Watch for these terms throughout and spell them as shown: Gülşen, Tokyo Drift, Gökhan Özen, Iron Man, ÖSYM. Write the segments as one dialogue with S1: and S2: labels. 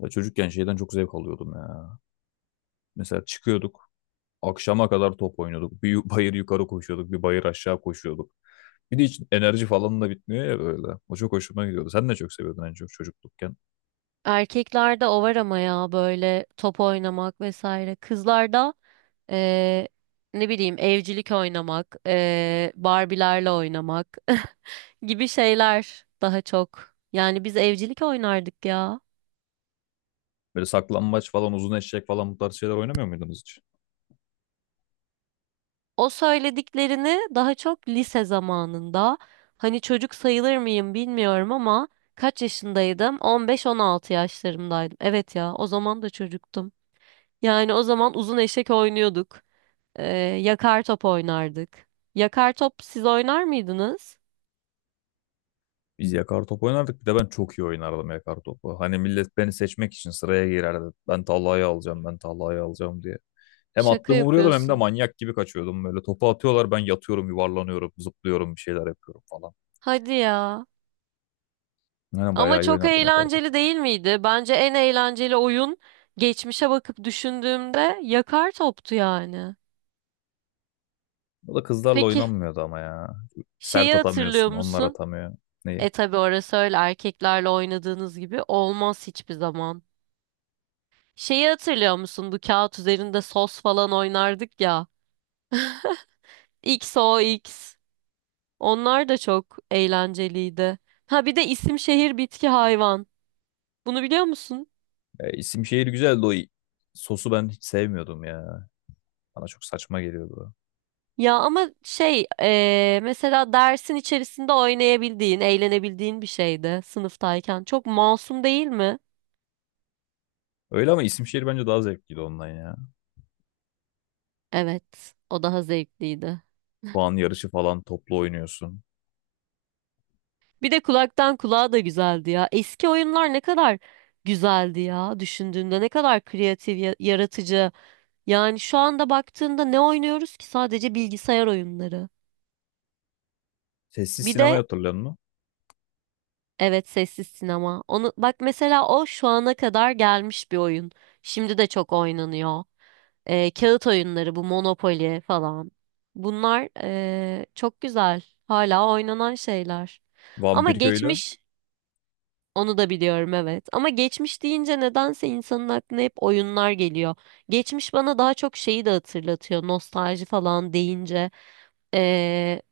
S1: Ya çocukken şeyden çok zevk alıyordum ya. Mesela çıkıyorduk, akşama kadar top oynuyorduk. Bir bayır yukarı koşuyorduk, bir bayır aşağı koşuyorduk. Bir de hiç enerji falan da bitmiyor ya böyle. O çok hoşuma gidiyordu. Sen ne çok seviyordun en çok çocuklukken.
S2: Erkeklerde o var ama ya böyle top oynamak vesaire. Kızlarda eee, ne bileyim evcilik oynamak, Barbie'lerle oynamak gibi şeyler daha çok. Yani biz evcilik oynardık ya.
S1: Böyle saklambaç falan, uzun eşek falan bu tarz şeyler oynamıyor muydunuz hiç?
S2: O söylediklerini daha çok lise zamanında, hani çocuk sayılır mıyım bilmiyorum ama kaç yaşındaydım? 15-16 yaşlarımdaydım. Evet ya o zaman da çocuktum. Yani o zaman uzun eşek oynuyorduk. Ee, yakar top oynardık. Yakar top siz oynar mıydınız?
S1: Biz yakar top oynardık. Bir de ben çok iyi oynardım yakar topu. Hani millet beni seçmek için sıraya girerdi. Ben tallayı alacağım, ben tallayı alacağım diye. Hem
S2: Şaka
S1: attığımı vuruyordum hem de
S2: yapıyorsun.
S1: manyak gibi kaçıyordum. Böyle topu atıyorlar ben yatıyorum, yuvarlanıyorum, zıplıyorum, bir şeyler yapıyorum falan.
S2: Hadi ya.
S1: Yani
S2: Ama
S1: bayağı iyi
S2: çok
S1: oynardı ne kadar top.
S2: eğlenceli değil miydi? Bence en eğlenceli oyun, geçmişe bakıp düşündüğümde, yakar toptu yani.
S1: O da kızlarla
S2: Peki,
S1: oynanmıyordu ama ya. Sert
S2: şeyi hatırlıyor
S1: atamıyorsun, onlar
S2: musun?
S1: atamıyor. Neyi?
S2: E tabii orası öyle erkeklerle oynadığınız gibi olmaz hiçbir zaman. Şeyi hatırlıyor musun? Bu kağıt üzerinde sos falan oynardık ya. X o X. Onlar da çok eğlenceliydi. Ha bir de isim şehir bitki hayvan. Bunu biliyor musun?
S1: E, isim şehir güzeldi o. Sosu ben hiç sevmiyordum ya. Bana çok saçma geliyordu.
S2: Ya ama şey mesela dersin içerisinde oynayabildiğin, eğlenebildiğin bir şeydi sınıftayken. Çok masum değil mi?
S1: Öyle ama isim şehir bence daha zevkliydi ondan ya.
S2: Evet, o daha zevkliydi.
S1: Puan yarışı falan toplu oynuyorsun.
S2: Bir de kulaktan kulağa da güzeldi ya. Eski oyunlar ne kadar güzeldi ya. Düşündüğünde ne kadar kreatif, yaratıcı. Yani şu anda baktığında ne oynuyoruz ki? Sadece bilgisayar oyunları.
S1: Sessiz
S2: Bir
S1: sinema
S2: de,
S1: hatırlıyor musun?
S2: evet sessiz sinema. Onu bak mesela, o şu ana kadar gelmiş bir oyun. Şimdi de çok oynanıyor. Kağıt oyunları bu Monopoly falan. Bunlar çok güzel. Hala oynanan şeyler. Ama
S1: Vampir köylü.
S2: geçmiş, onu da biliyorum evet. Ama geçmiş deyince nedense insanın aklına hep oyunlar geliyor. Geçmiş bana daha çok şeyi de hatırlatıyor. Nostalji falan deyince. Ee,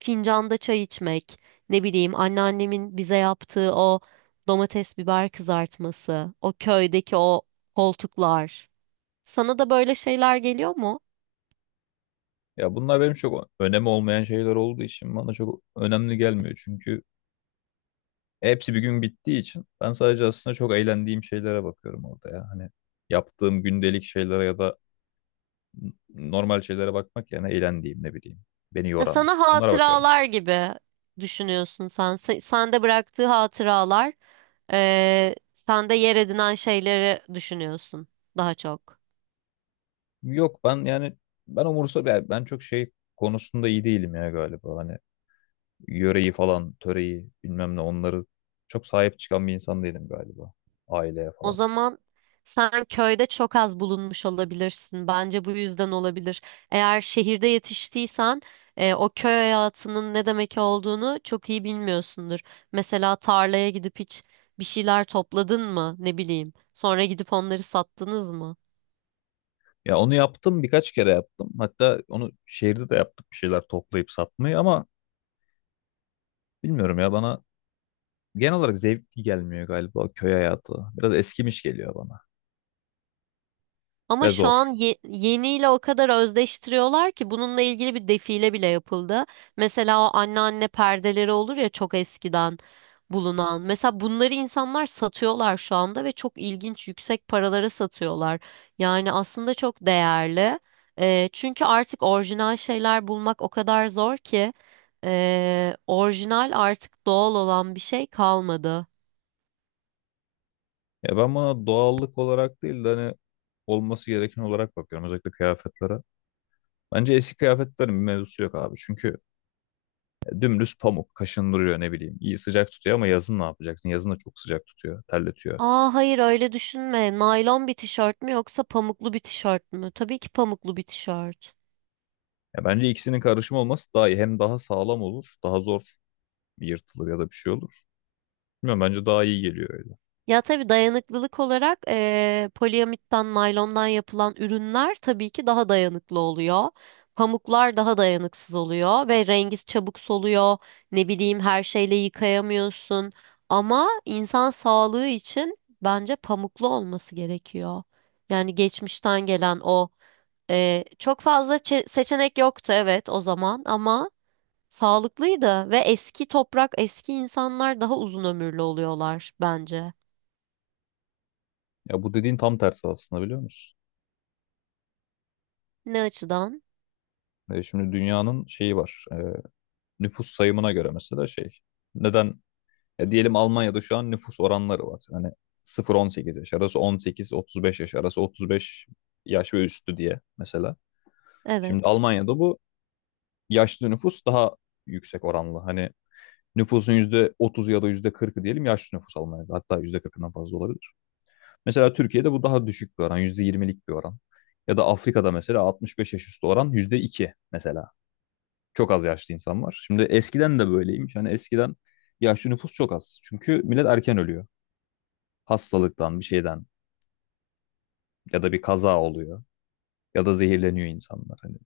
S2: fincanda çay içmek. Ne bileyim anneannemin bize yaptığı o domates biber kızartması. O köydeki o koltuklar. Sana da böyle şeyler geliyor mu?
S1: Ya bunlar benim çok önemi olmayan şeyler olduğu için bana çok önemli gelmiyor. Çünkü hepsi bir gün bittiği için ben sadece aslında çok eğlendiğim şeylere bakıyorum orada ya. Hani yaptığım gündelik şeylere ya da normal şeylere bakmak yerine eğlendiğim ne bileyim beni
S2: Ya
S1: yoran
S2: sana
S1: bunlara bakıyorum.
S2: hatıralar gibi düşünüyorsun sen. Sende bıraktığı hatıralar, sende yer edinen şeyleri düşünüyorsun daha çok.
S1: Yok ben yani ben umursa ben ben çok şey konusunda iyi değilim ya galiba hani yöreyi falan töreyi bilmem ne onları çok sahip çıkan bir insan değilim galiba aileye
S2: O
S1: falan.
S2: zaman sen köyde çok az bulunmuş olabilirsin. Bence bu yüzden olabilir. Eğer şehirde yetiştiysen, o köy hayatının ne demek olduğunu çok iyi bilmiyorsundur. Mesela tarlaya gidip hiç bir şeyler topladın mı? Ne bileyim. Sonra gidip onları sattınız mı?
S1: Ya onu yaptım birkaç kere yaptım, hatta onu şehirde de yaptık, bir şeyler toplayıp satmayı, ama bilmiyorum ya, bana genel olarak zevkli gelmiyor galiba köy hayatı, biraz eskimiş geliyor bana
S2: Ama
S1: ve
S2: şu an
S1: zor.
S2: yeniyle o kadar özdeştiriyorlar ki bununla ilgili bir defile bile yapıldı. Mesela o anneanne perdeleri olur ya, çok eskiden bulunan. Mesela bunları insanlar satıyorlar şu anda ve çok ilginç, yüksek paralara satıyorlar. Yani aslında çok değerli. Çünkü artık orijinal şeyler bulmak o kadar zor ki, orijinal, artık doğal olan bir şey kalmadı.
S1: Ya ben buna doğallık olarak değil de hani olması gereken olarak bakıyorum, özellikle kıyafetlere. Bence eski kıyafetlerin bir mevzusu yok abi. Çünkü dümdüz pamuk kaşındırıyor ne bileyim. İyi sıcak tutuyor ama yazın ne yapacaksın? Yazın da çok sıcak tutuyor, terletiyor.
S2: Aa hayır, öyle düşünme. Naylon bir tişört mü yoksa pamuklu bir tişört mü? Tabii ki pamuklu bir tişört.
S1: Ya bence ikisinin karışımı olması daha iyi. Hem daha sağlam olur, daha zor yırtılır ya da bir şey olur. Bilmiyorum, bence daha iyi geliyor öyle.
S2: Ya tabii dayanıklılık olarak poliamitten, naylondan yapılan ürünler tabii ki daha dayanıklı oluyor. Pamuklar daha dayanıksız oluyor ve rengi çabuk soluyor. Ne bileyim, her şeyle yıkayamıyorsun. Ama insan sağlığı için bence pamuklu olması gerekiyor. Yani geçmişten gelen o, çok fazla seçenek yoktu, evet, o zaman ama sağlıklıydı ve eski toprak, eski insanlar daha uzun ömürlü oluyorlar bence.
S1: Ya bu dediğin tam tersi aslında, biliyor musun?
S2: Ne açıdan?
S1: Şimdi dünyanın şeyi var. Nüfus sayımına göre mesela şey. Neden Ya diyelim Almanya'da şu an nüfus oranları var. Hani 0-18 yaş arası, 18-35 yaş arası, 35 yaş ve üstü diye mesela. Şimdi
S2: Evet.
S1: Almanya'da bu yaşlı nüfus daha yüksek oranlı. Hani nüfusun %30 ya da %40'ı diyelim yaşlı nüfus Almanya'da. Hatta %40'ından fazla olabilir. Mesela Türkiye'de bu daha düşük bir oran, %20'lik bir oran. Ya da Afrika'da mesela 65 yaş üstü oran %2 mesela. Çok az yaşlı insan var. Şimdi eskiden de böyleymiş. Hani eskiden yaşlı nüfus çok az. Çünkü millet erken ölüyor, hastalıktan bir şeyden, ya da bir kaza oluyor, ya da zehirleniyor insanlar hani.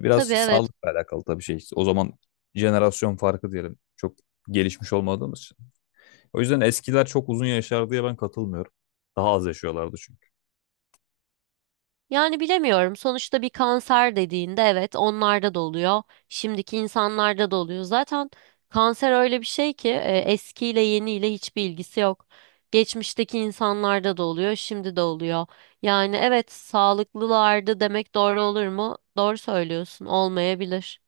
S1: Biraz
S2: Tabii, evet.
S1: sağlıkla alakalı tabii şey, o zaman. Jenerasyon farkı diyelim. Çok gelişmiş olmadığımız için. O yüzden eskiler çok uzun yaşar diye ben katılmıyorum. Daha az yaşıyorlardı çünkü.
S2: Yani bilemiyorum. Sonuçta bir kanser dediğinde, evet, onlarda da oluyor. Şimdiki insanlarda da oluyor. Zaten kanser öyle bir şey ki, eskiyle yeniyle hiçbir ilgisi yok. Geçmişteki insanlarda da oluyor, şimdi de oluyor. Yani evet sağlıklılardı demek doğru olur mu? Doğru söylüyorsun. Olmayabilir.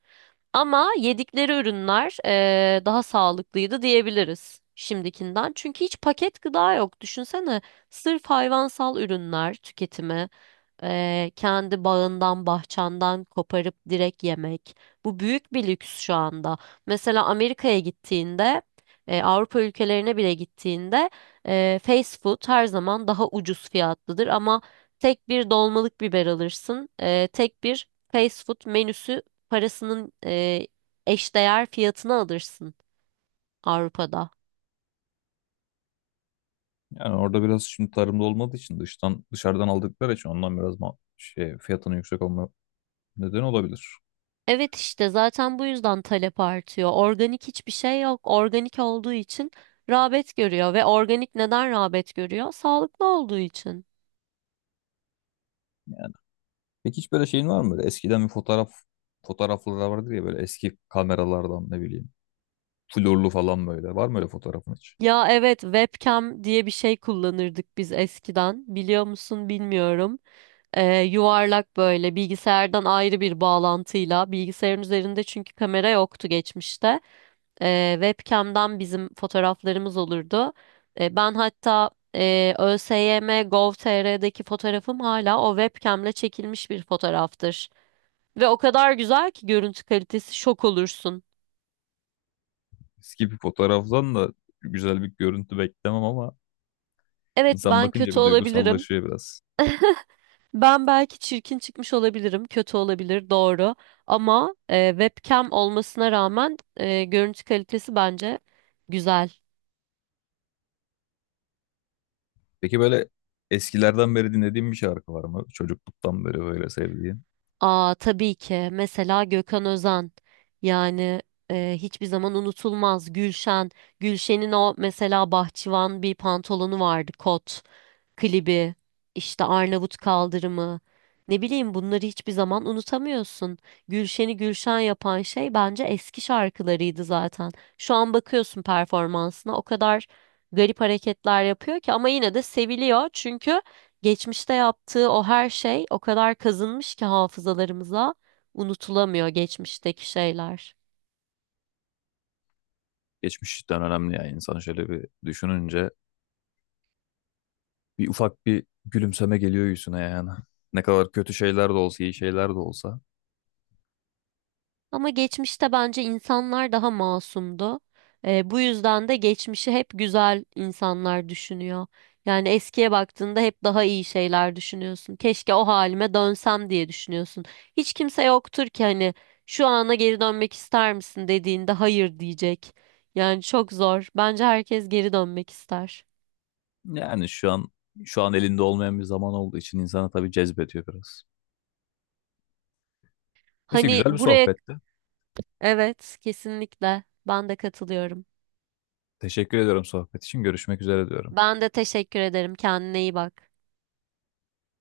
S2: Ama yedikleri ürünler, daha sağlıklıydı diyebiliriz şimdikinden. Çünkü hiç paket gıda yok. Düşünsene, sırf hayvansal ürünler tüketimi. Kendi bağından, bahçenden koparıp direkt yemek. Bu büyük bir lüks şu anda. Mesela Amerika'ya gittiğinde, Avrupa ülkelerine bile gittiğinde, fast food her zaman daha ucuz fiyatlıdır ama tek bir dolmalık biber alırsın. Tek bir fast food menüsü parasının eşdeğer fiyatına alırsın Avrupa'da.
S1: Yani orada biraz şimdi tarımda olmadığı için, dışarıdan aldıkları için, ondan biraz şey fiyatının yüksek olma nedeni olabilir.
S2: Evet, işte zaten bu yüzden talep artıyor. Organik hiçbir şey yok. Organik olduğu için rağbet görüyor ve organik neden rağbet görüyor? Sağlıklı olduğu için.
S1: Yani peki hiç böyle şeyin var mı, böyle eskiden bir fotoğrafları vardır ya, böyle eski kameralardan ne bileyim florlu falan, böyle var mı öyle fotoğrafın hiç?
S2: Ya evet, webcam diye bir şey kullanırdık biz eskiden. Biliyor musun bilmiyorum. Yuvarlak böyle, bilgisayardan ayrı bir bağlantıyla bilgisayarın üzerinde, çünkü kamera yoktu geçmişte. Webcam'dan bizim fotoğraflarımız olurdu. Ben hatta ÖSYM fotoğrafım hala o webcam'le çekilmiş bir fotoğraftır. Ve o kadar güzel ki görüntü kalitesi, şok olursun.
S1: Eski bir fotoğraftan da güzel bir görüntü beklemem ama
S2: Evet,
S1: insan
S2: ben
S1: bakınca
S2: kötü
S1: bir
S2: olabilirim.
S1: duygusallaşıyor biraz.
S2: Ben belki çirkin çıkmış olabilirim, kötü olabilir, doğru. Ama webcam olmasına rağmen görüntü kalitesi bence güzel.
S1: Peki böyle eskilerden beri dinlediğin bir şarkı var mı? Çocukluktan beri böyle sevdiğin.
S2: Aa tabii ki. Mesela Gökhan Özen. Yani hiçbir zaman unutulmaz. Gülşen. Gülşen'in o mesela bahçıvan bir pantolonu vardı kot klibi, işte Arnavut kaldırımı, ne bileyim, bunları hiçbir zaman unutamıyorsun. Gülşen'i Gülşen yapan şey bence eski şarkılarıydı zaten. Şu an bakıyorsun performansına, o kadar garip hareketler yapıyor ki, ama yine de seviliyor çünkü geçmişte yaptığı o her şey o kadar kazınmış ki hafızalarımıza, unutulamıyor geçmişteki şeyler.
S1: Geçmişten önemli yani, insan şöyle bir düşününce bir ufak bir gülümseme geliyor yüzüne yani. Ne kadar kötü şeyler de olsa, iyi şeyler de olsa.
S2: Ama geçmişte bence insanlar daha masumdu. Bu yüzden de geçmişi hep güzel insanlar düşünüyor. Yani eskiye baktığında hep daha iyi şeyler düşünüyorsun. Keşke o halime dönsem diye düşünüyorsun. Hiç kimse yoktur ki hani şu ana geri dönmek ister misin dediğinde hayır diyecek. Yani çok zor. Bence herkes geri dönmek ister.
S1: Yani şu an elinde olmayan bir zaman olduğu için insana tabii cezbediyor biraz. Neyse,
S2: Hani
S1: güzel bir
S2: buraya,
S1: sohbetti.
S2: evet, kesinlikle ben de katılıyorum.
S1: Teşekkür ediyorum sohbet için. Görüşmek üzere diyorum.
S2: Ben de teşekkür ederim. Kendine iyi bak.